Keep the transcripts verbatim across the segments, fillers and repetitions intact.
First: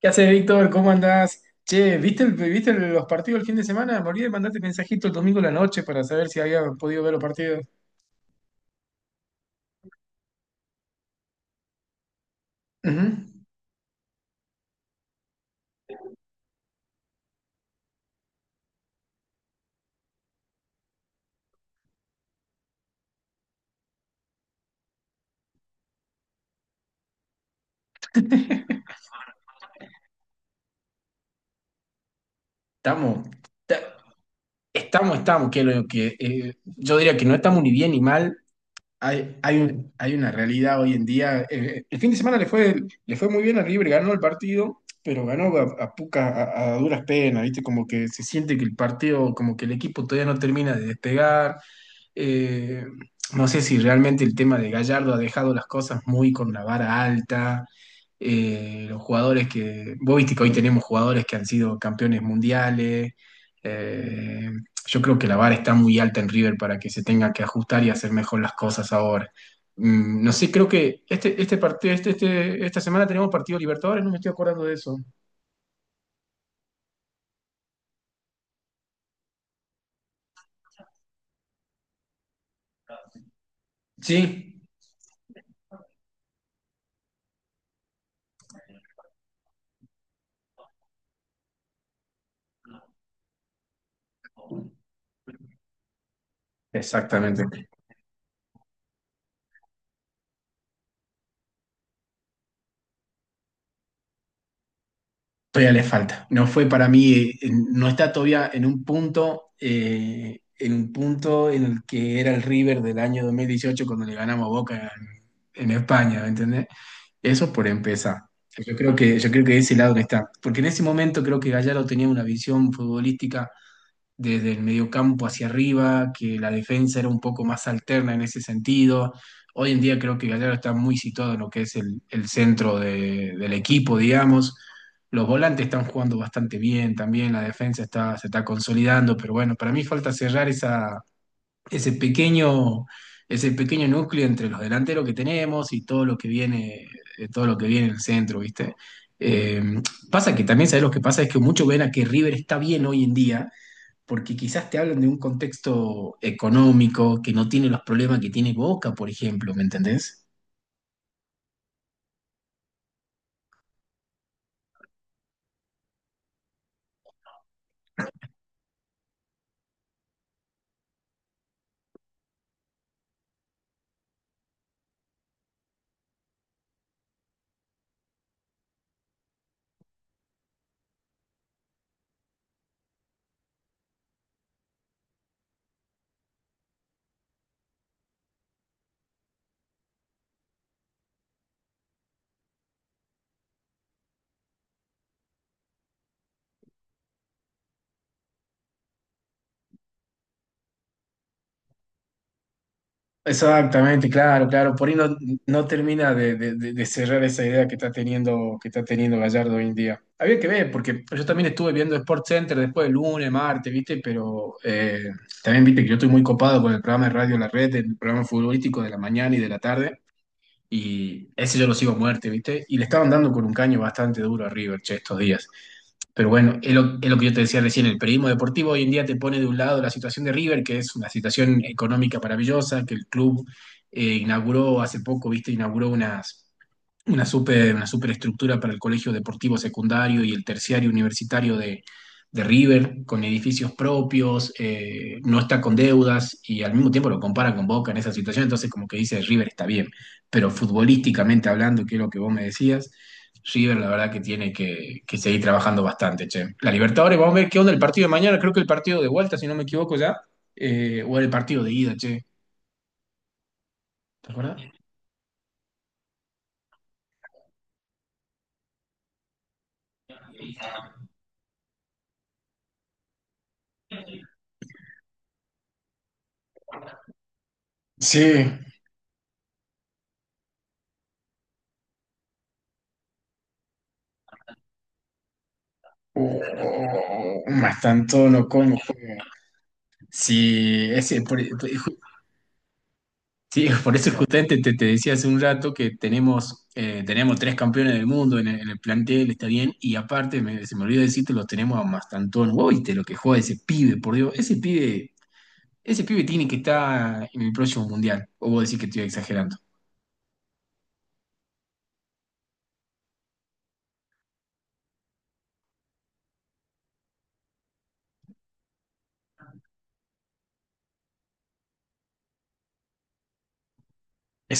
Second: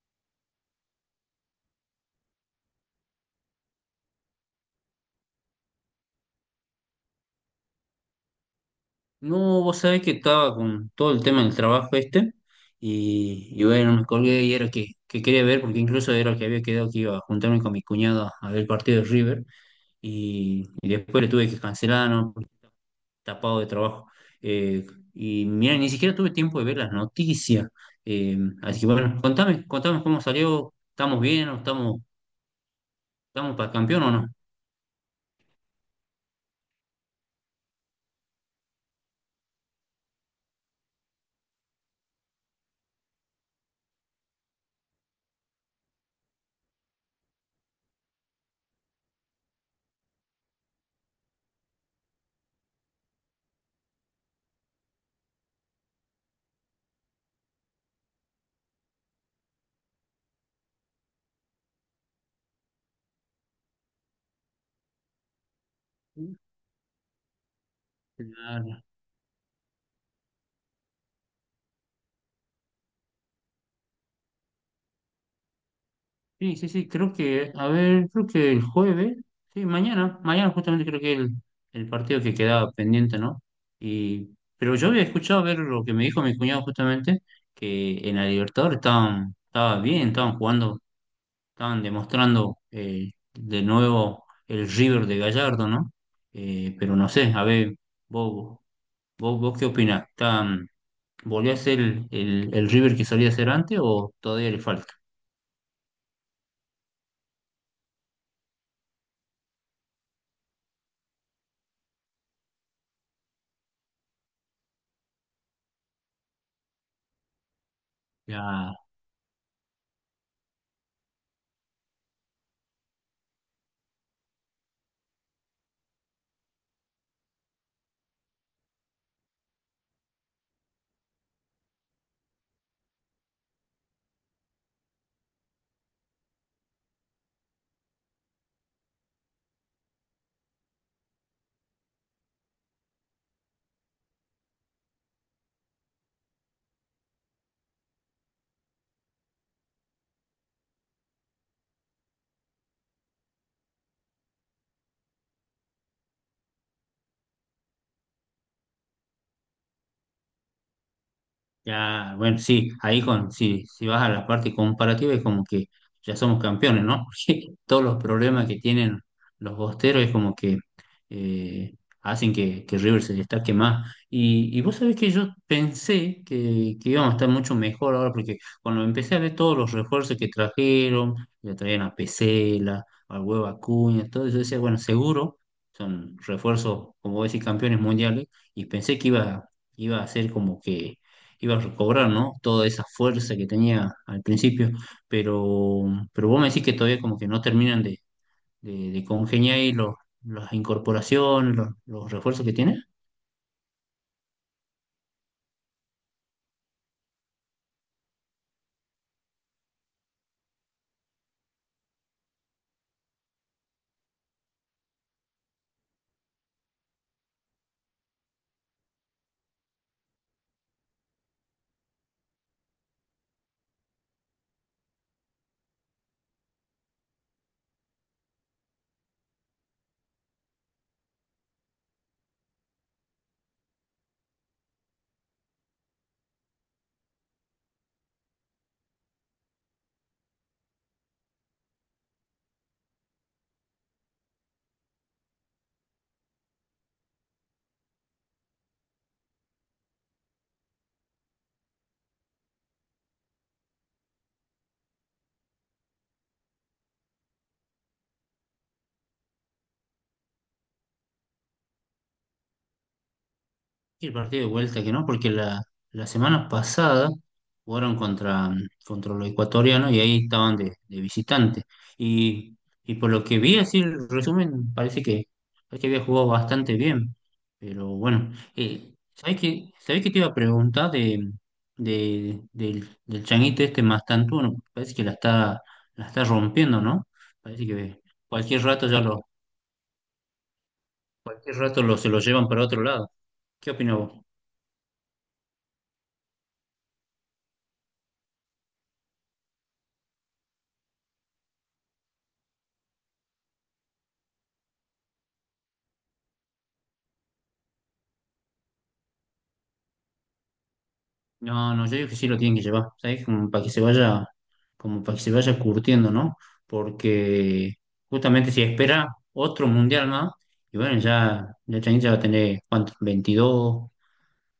¿Qué haces, Víctor? ¿Cómo andás? Che, ¿viste, el- viste los partidos el fin de semana? Morí de mandarte mensajito el domingo a la noche para saber si había podido ver los partidos. No, vos sabés que estaba con todo el tema del trabajo este Ujú. y, y bueno, me colgué y era que, que quería ver, porque incluso era que había quedado que iba a juntarme con mi cuñada a ver el partido de River y, y después le tuve que cancelar, ¿no? Porque tapado de trabajo. Eh, y mira, ni siquiera tuve tiempo de ver las noticias. Eh, así que bueno, contame, contame cómo salió. ¿Estamos bien o estamos, Estamos, estamos para ta- campeón o no? estamos, estamos, que, lo, que eh, Yo diría que no estamos ni bien ni mal. Hay, hay, un- hay una realidad hoy en día. Eh, el fin de semana le fue, le fue muy bien al River, ganó el partido, pero ganó a, a poca- a- a duras penas, ¿viste? Como que se siente que el partido, como que el equipo todavía no termina de despegar. Eh, no sé si realmente el tema de Gallardo ha dejado las cosas muy con la vara alta. Eh, los jugadores que, vos viste que hoy tenemos jugadores que han sido campeones mundiales. Eh, yo creo que la vara está muy alta en River para que se tenga que ajustar y hacer mejor las Claro. cosas ahora. Mm, no sé, creo que este, este partido, este, este- esta semana tenemos partido Libertadores, no me estoy acordando de eso. Sí, sí, sí, creo que, a ver, creo que el jueves. Sí, mañana, mañana justamente creo que el, el partido que quedaba pendiente, ¿no? Sí, Y, pero yo había escuchado ver lo que me dijo mi cuñado justamente, que en la Libertadores estaban, estaba bien, estaban jugando, estaban demostrando, eh, de nuevo el River de Gallardo, ¿no? Eh, pero no sé, a exactamente. ver, vos, vos, vos qué opinás. ¿Están, volvió a ser el, el, el River que solía ser antes o todavía le falta? Todavía le falta. No fue para mí, eh, en- no está todavía en un punto, eh, en un punto en el que era el River del año dos mil dieciocho cuando le ganamos a Boca en, en España, ¿me entendés? Eso por empezar. Ya, Yo creo que, yo creo que de ese lado que está. Porque en ese momento creo que Gallardo tenía una visión futbolística desde el mediocampo hacia arriba, que la defensa era un poco más alterna en ese sentido. Hoy en día creo que Gallardo está muy situado en lo que es el, el centro de- del equipo, digamos. Los volantes están jugando bastante bien también, la defensa está, se está consolidando, pero bueno, para mí falta cerrar esa, ese pequeño, ese pequeño núcleo entre los delanteros que tenemos y todo lo que viene, eh, todo lo que viene en el centro, ¿viste? Eh, Pasa que también, ¿sabes lo que pasa? Es que muchos ven a que River está bien hoy en día, porque quizás te hablan de un contexto económico que no tiene los problemas que tiene Boca, por ejemplo, ¿me entendés? ya, bueno. Sí, ahí con, sí, si vas a la parte comparativa, es como que ya somos campeones, ¿no? Porque todos los problemas que tienen los bosteros es como que, eh, hacen que, que River se destaque más. Y, y vos sabés que yo pensé que, que íbamos a estar mucho mejor ahora, porque cuando empecé a ver todos los refuerzos que trajeron, ya traían a Pesela, al Huevo Acuña, todo eso, yo decía, bueno, seguro son refuerzos, como vos decís, campeones mundiales, y pensé que iba, iba a ser como que iba a recobrar, ¿no? Toda esa fuerza que tenía al principio, pero, pero vos me decís que todavía como que no terminan de, de, de congeniar ahí los, las incorporaciones, los, los refuerzos que tiene. Exactamente, claro, claro. Por ahí no, no termina de, de- de- de cerrar esa idea que está teniendo, que está teniendo Gallardo hoy en día. Había que ver, porque yo también estuve viendo Sport Center después del lunes, martes, ¿viste? Pero eh, también viste que yo estoy muy copado con el programa de Radio La Red, el programa futbolístico de la mañana y de la tarde. Y ese yo lo sigo a muerte, ¿viste? Y le estaban dando con un caño bastante duro a River, che, estos días. Pero bueno, es lo, es lo que yo te decía recién, el periodismo deportivo hoy en día te pone de un lado la situación de River, que es una situación económica maravillosa, que el club eh, inauguró hace poco, ¿viste? Inauguró unas una super, una superestructura para el colegio deportivo secundario y el terciario universitario de, de River, con edificios propios, eh, no está con deudas y al mismo tiempo lo compara con Boca en esa situación, entonces como que dice River está bien, pero futbolísticamente hablando, que es lo que vos me decías, River la verdad que tiene que, que seguir trabajando bastante, che. La Libertadores, vamos a ver qué onda el partido de mañana, creo que el partido de vuelta, si no me equivoco ya, eh, o el partido de ida, che, Y el ¿te partido de acuerdas? vuelta que no, porque la, la semana pasada jugaron contra, contra los ecuatorianos y ahí estaban de, de visitante. Y, y por lo que vi, así el resumen, parece que, parece que había jugado bastante bien. Pero bueno, Sí, eh, ¿sabés qué, sabés qué te iba a preguntar de, de- del, del changuito este Mastantuono? Parece que la está, la está rompiendo, oh, ¿no? Parece más que tanto no cualquier como. rato ya lo, Sí, ese, por, cualquier por- rato lo, se lo llevan para otro lado. sí, ¿Qué por opinas eso vos? justamente te, te decía hace un rato que tenemos, eh, tenemos tres campeones del mundo en el, en el plantel, está bien, y aparte, me- se me olvidó decirte, lo tenemos a Mastantón, uy, lo que juega ese pibe, por Dios, ese pibe, ese pibe tiene que estar en el próximo mundial, o vos decís que estoy exagerando. No, no, yo digo que sí lo tienen que llevar, ¿sabes? Como para que se vaya, como para que se vaya curtiendo, ¿no? Porque justamente si espera otro mundial más, y bueno, ya, ya Chain ya va a tener, ¿cuánto? veintidós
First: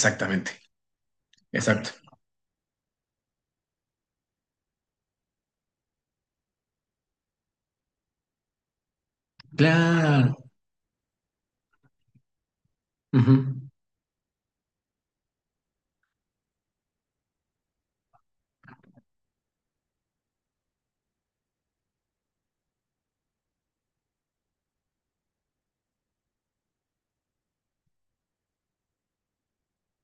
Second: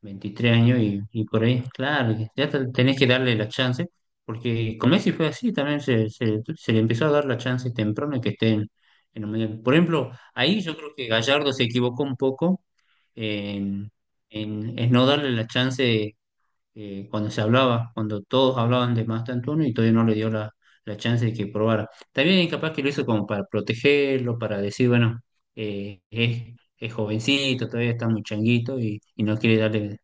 veintitrés años y, y por ahí, exacto. claro, que ya te- tenés que darle la chance, porque con Messi fue así, también se, se, se le empezó a dar la chance temprano que esté en, en el mundial. Por ejemplo, Claro. ahí yo creo que Gallardo se equivocó un poco Ujú. en en, en no darle la chance, eh, cuando se hablaba, cuando todos hablaban de Master Antonio y todavía no le dio la, la chance de que probara. También capaz que lo hizo como para protegerlo, para decir, bueno, eh, es, es jovencito, todavía está muy changuito y, y no quiere darle,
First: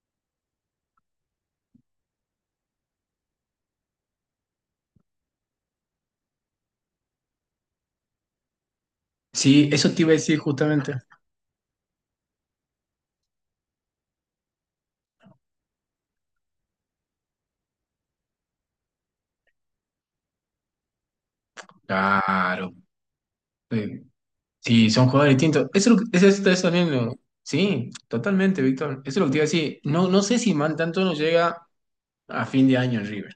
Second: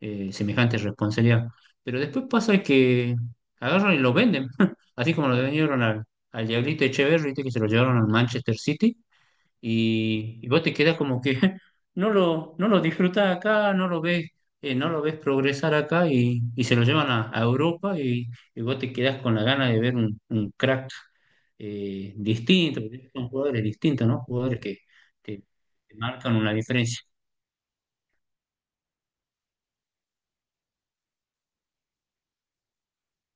eh, semejante responsabilidad. Pero después pasa que agarran y lo venden, así como lo vendieron al, al Diablito Echeverri, ¿viste? Que se lo llevaron al Manchester City Sí, eso te iba a decir y, y vos te justamente. quedás como que, no lo, no lo disfrutás acá, no lo ves, eh, no lo ves progresar acá, y, y se lo llevan a, a Europa, y, y vos te quedás con la gana de ver un, un crack, eh, Claro. distinto, porque son jugadores distintos, ¿no? Jugadores que Sí, son jugadores te, distintos. Eso te es, lo que- eso marcan es- eso una es también diferencia. lo- Sí, totalmente, Víctor. Eso es lo que te iba a decir. No, no sé si Man tanto no llega a fin de año en River,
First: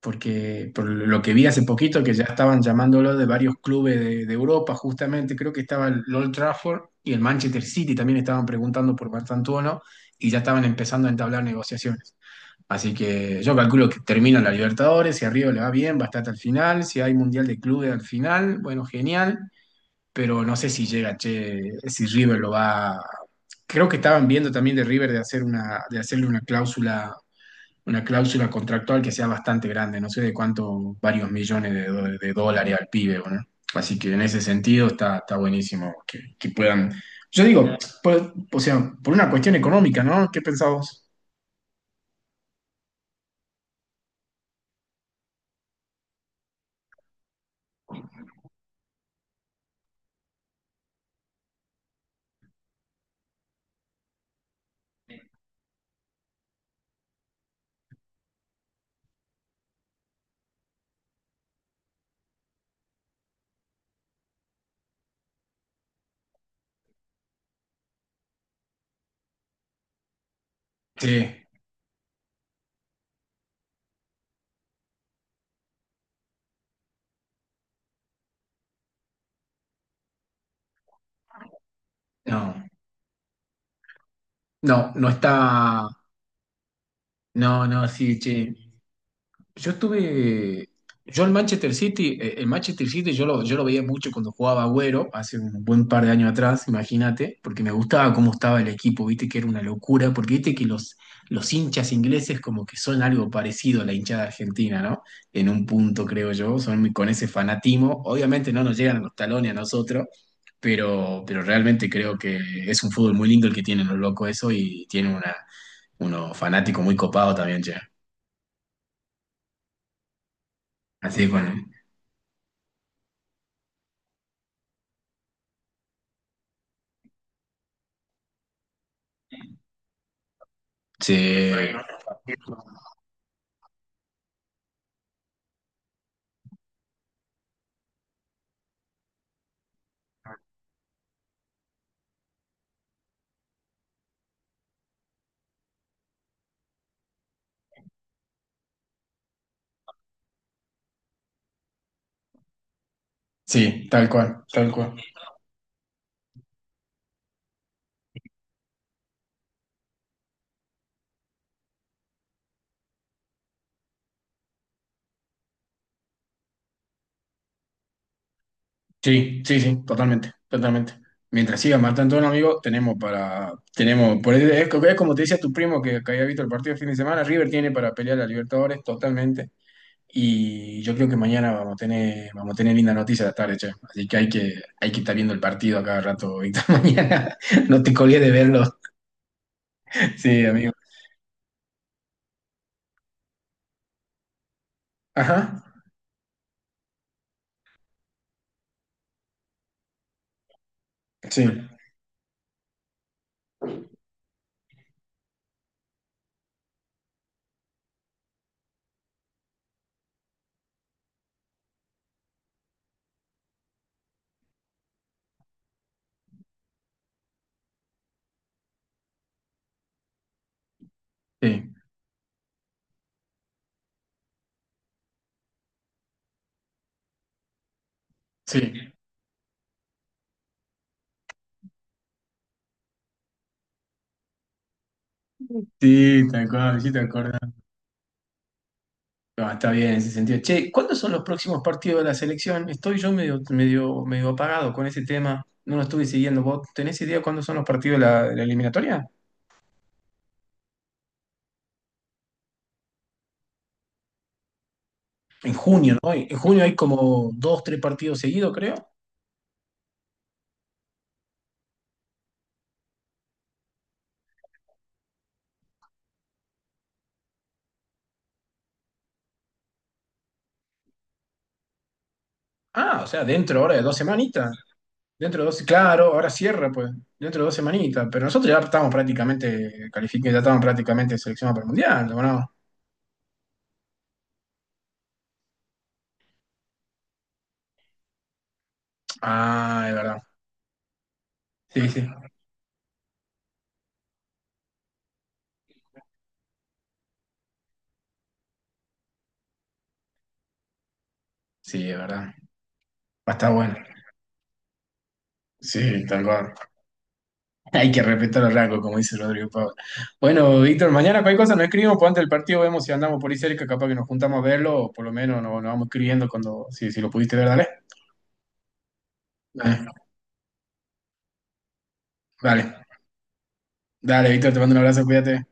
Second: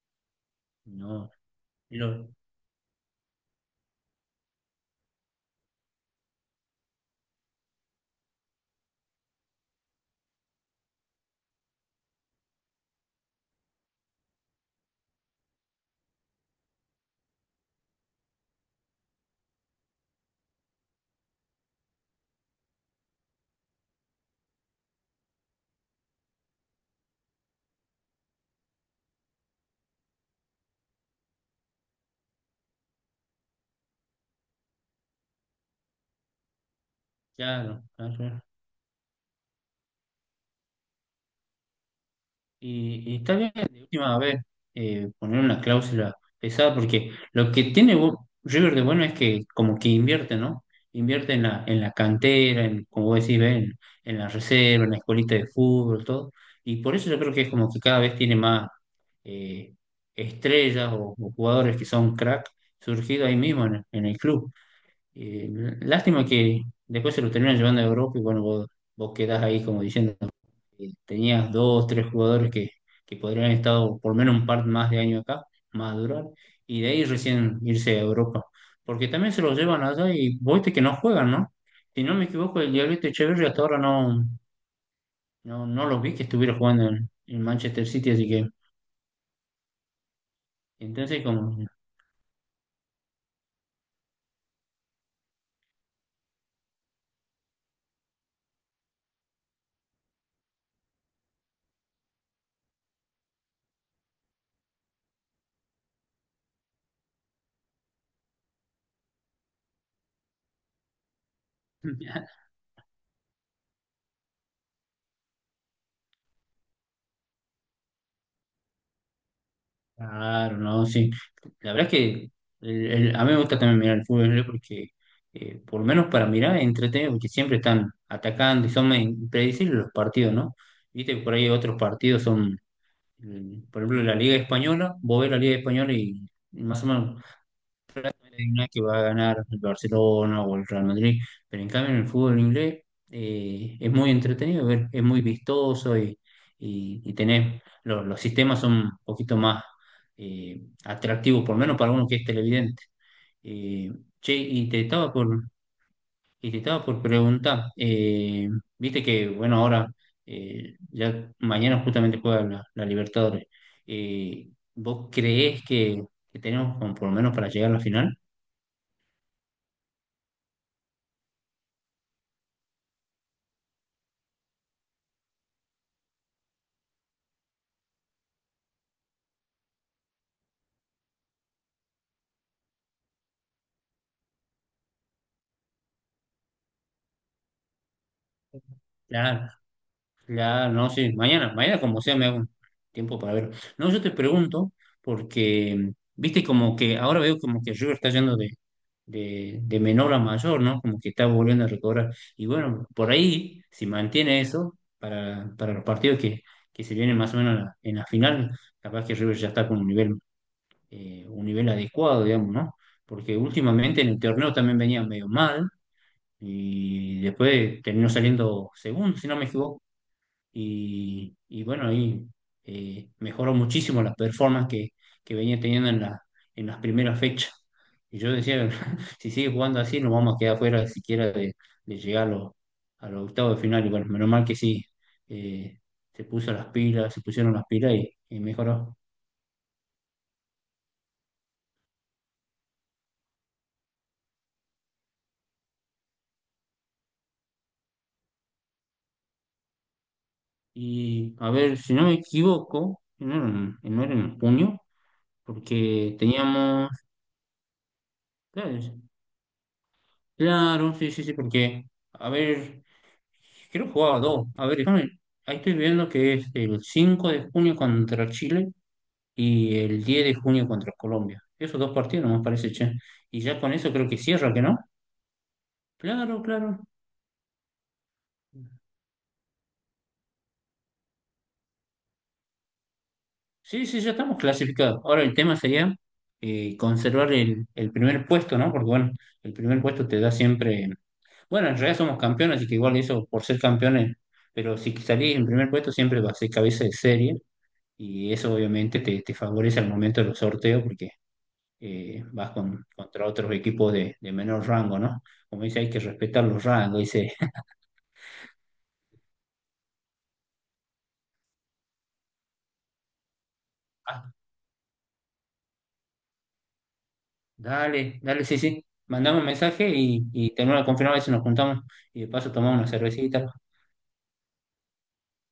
porque por lo que No, vi hace poquito que ya lo, estaban llamándolo de varios clubes de, de Europa, justamente, creo que estaba el Old Trafford y el Manchester City también estaban preguntando por Martantuono y ya estaban empezando a entablar negociaciones. Así que yo calculo que termina la Libertadores, si a River le va bien, va a estar hasta el final, si hay Mundial de Clubes al final, bueno, genial, pero no sé si llega, che, si River lo va. Creo que estaban viendo también de River de hacer una, de hacerle una cláusula, una cláusula contractual que sea bastante grande, no sé de cuánto, varios millones de, do- de dólares al pibe, ¿o ¿no? Así que en ese sentido está, está buenísimo que, que puedan. Yo digo, claro, claro. Por- claro. o sea, por una cuestión económica, ¿no? ¿Qué pensabas? Y, y está bien, de última vez, eh, poner una cláusula pesada, porque lo que tiene Bu- River de bueno es que como que invierte, ¿no? Invierte en la, en la cantera, en, como vos decís, ¿ves? en, en la reserva, en la escuelita de fútbol, todo. Y por eso yo creo que es como que cada vez tiene más, eh, estrellas o, o jugadores que son crack, surgidos ahí mismo en, en el club. Eh, Lástima que después se los terminan llevando a Europa, y bueno, vos, vos quedás ahí como diciendo, eh, Sí, tenías dos, tres jugadores que, que podrían haber estado por lo menos un par más de años acá, madurar, y de ahí recién irse a Europa. Porque también se los llevan allá y vos viste que no juegan, ¿no? Si no me equivoco, no, el Diablito Echeverri hasta ahora no, no, no no, no está. lo vi que estuviera jugando en, en No, no, Manchester City, sí, así que che. Yo estuve, entonces yo el como Manchester City, eh, el Manchester City yo lo, yo lo veía mucho cuando jugaba Agüero, hace un buen par de años atrás, imagínate, porque me gustaba cómo estaba el equipo, viste que era una locura, porque viste que los, los hinchas ingleses como que son algo parecido a la hinchada argentina, ¿no? En un punto, creo yo, son muy- con ese fanatismo, obviamente no nos llegan a los talones a nosotros, pero, pero realmente creo que es un fútbol muy lindo el que tienen los locos eso y tienen una, unos fanáticos muy copados también, ya. Claro, no, sí. Así que bueno. La verdad es que el- el- a mí me gusta también mirar el fútbol, ¿eh? Porque, eh, por lo menos para mirar, es entretenido, porque siempre están atacando y son medio impredecibles los partidos, ¿no? Sí, Viste, por ahí otros partidos son, mm, por ejemplo, la Liga Española, vos ves la Liga Española y más o menos hay una que va a ganar el Barcelona o el Real Madrid, pero en cambio en el fútbol inglés, eh, es muy entretenido, ver, es muy vistoso, y, y, y tenés, lo- los sistemas son un poquito más, eh, atractivos, por lo menos para uno que es televidente. sí, Eh, tal Che, cual, y tal te cual. estaba por, y te estaba por preguntar, eh, viste que, bueno, ahora, eh, ya mañana justamente juega la, la Libertadores. Eh, ¿Vos creés que, que tenemos como por lo menos para llegar a la final? Sí, sí, sí, totalmente, totalmente. Mientras siga matando a un amigo, tenemos para, tenemos, por eso es, es como te decía tu primo que, que había visto el partido el fin de semana, River tiene para pelear a Libertadores totalmente. Y yo creo que mañana vamos a tener, vamos a tener linda noticia de la tarde, che. Así que hay que, hay que estar viendo el partido a cada rato, Víctor. Mañana no te colgues de verlo. Claro. Sí, amigo. Claro, no, sí, mañana, mañana como sea me hago un tiempo para verlo. No, yo te pregunto, Ajá. porque, viste, como que ahora veo como que River está yendo de, de, de menor a mayor, ¿no? Como que está Sí, volviendo a recobrar. Y bueno, por ahí, si mantiene eso, para, para los partidos que, que se vienen más o menos en la, en la final, capaz que River ya está con un nivel, eh, un nivel adecuado, digamos, ¿no? Porque últimamente en el torneo también venía medio mal y después terminó saliendo segundo, si no me equivoco, y, y sí, bueno, ahí, eh, mejoró muchísimo las performance que, que venía teniendo en, la, en las primeras fechas. Y yo decía, sí. si sigue jugando así, nos vamos a quedar fuera siquiera de, de llegar a los, a los octavos de final. Y bueno, menos mal que sí, eh, se Sí, tal puso las cual, sí, te pilas, se acuerdo. pusieron las pilas y, y mejoró. No, está bien en ese sentido. Che, ¿cuándo son los próximos partidos de la selección? Estoy yo medio, medio, medio apagado con ese tema. No lo estuve siguiendo. ¿Vos tenés idea cuándo son los partidos de la, de la eliminatoria? Y a ver, si no me equivoco, no era, en- no era en junio, En junio, ¿no? porque En junio hay teníamos, como dos, tres partidos seguidos, creo. claro, claro, sí, sí, sí, porque, a ver. Creo que jugaba dos. A ver, déjame. Ahí estoy viendo que es el cinco de junio contra Chile y el diez de junio contra Colombia. Esos dos partidos no me parece, che. Ah, o sea, Y ya dentro con ahora de eso dos creo que semanitas. cierra, ¿que no? Dentro de dos, claro, ahora Claro, cierra, claro. pues. Dentro de dos semanitas. Pero nosotros ya estamos prácticamente calificados, ya estamos prácticamente seleccionados para el mundial, ¿o no? Sí, sí, ya estamos clasificados. Ahora el tema sería, eh, conservar el, el primer puesto, ¿no? Porque bueno, el primer Ah, es puesto te verdad. da siempre... Bueno, en Sí, realidad sí. somos campeones, así que igual eso, por ser campeones, pero si salís en primer puesto siempre va a ser cabeza de serie y eso obviamente te, te favorece al momento de los sorteos, porque Sí, es eh, verdad. vas con, contra Va a otros estar bueno. equipos de, de menor rango, ¿no? Como dice, hay que Sí, tal respetar cual. los rangos, dice, Hay que respetar el rango, como dice Rodrigo Pablo. Bueno, Víctor, mañana cualquier cosa nos escribimos, pues antes del partido vemos si andamos por ahí cerca, capaz que nos "Ah, juntamos a verlo, o por lo menos nos, nos vamos escribiendo cuando, si, si lo pudiste ver, dale. dale, dale, sí, sí, mandame un mensaje Dale, y, y tenemos la confirmar si nos juntamos y de paso tomamos dale, una cervecita, dale, Víctor, te mando un abrazo, cuídate.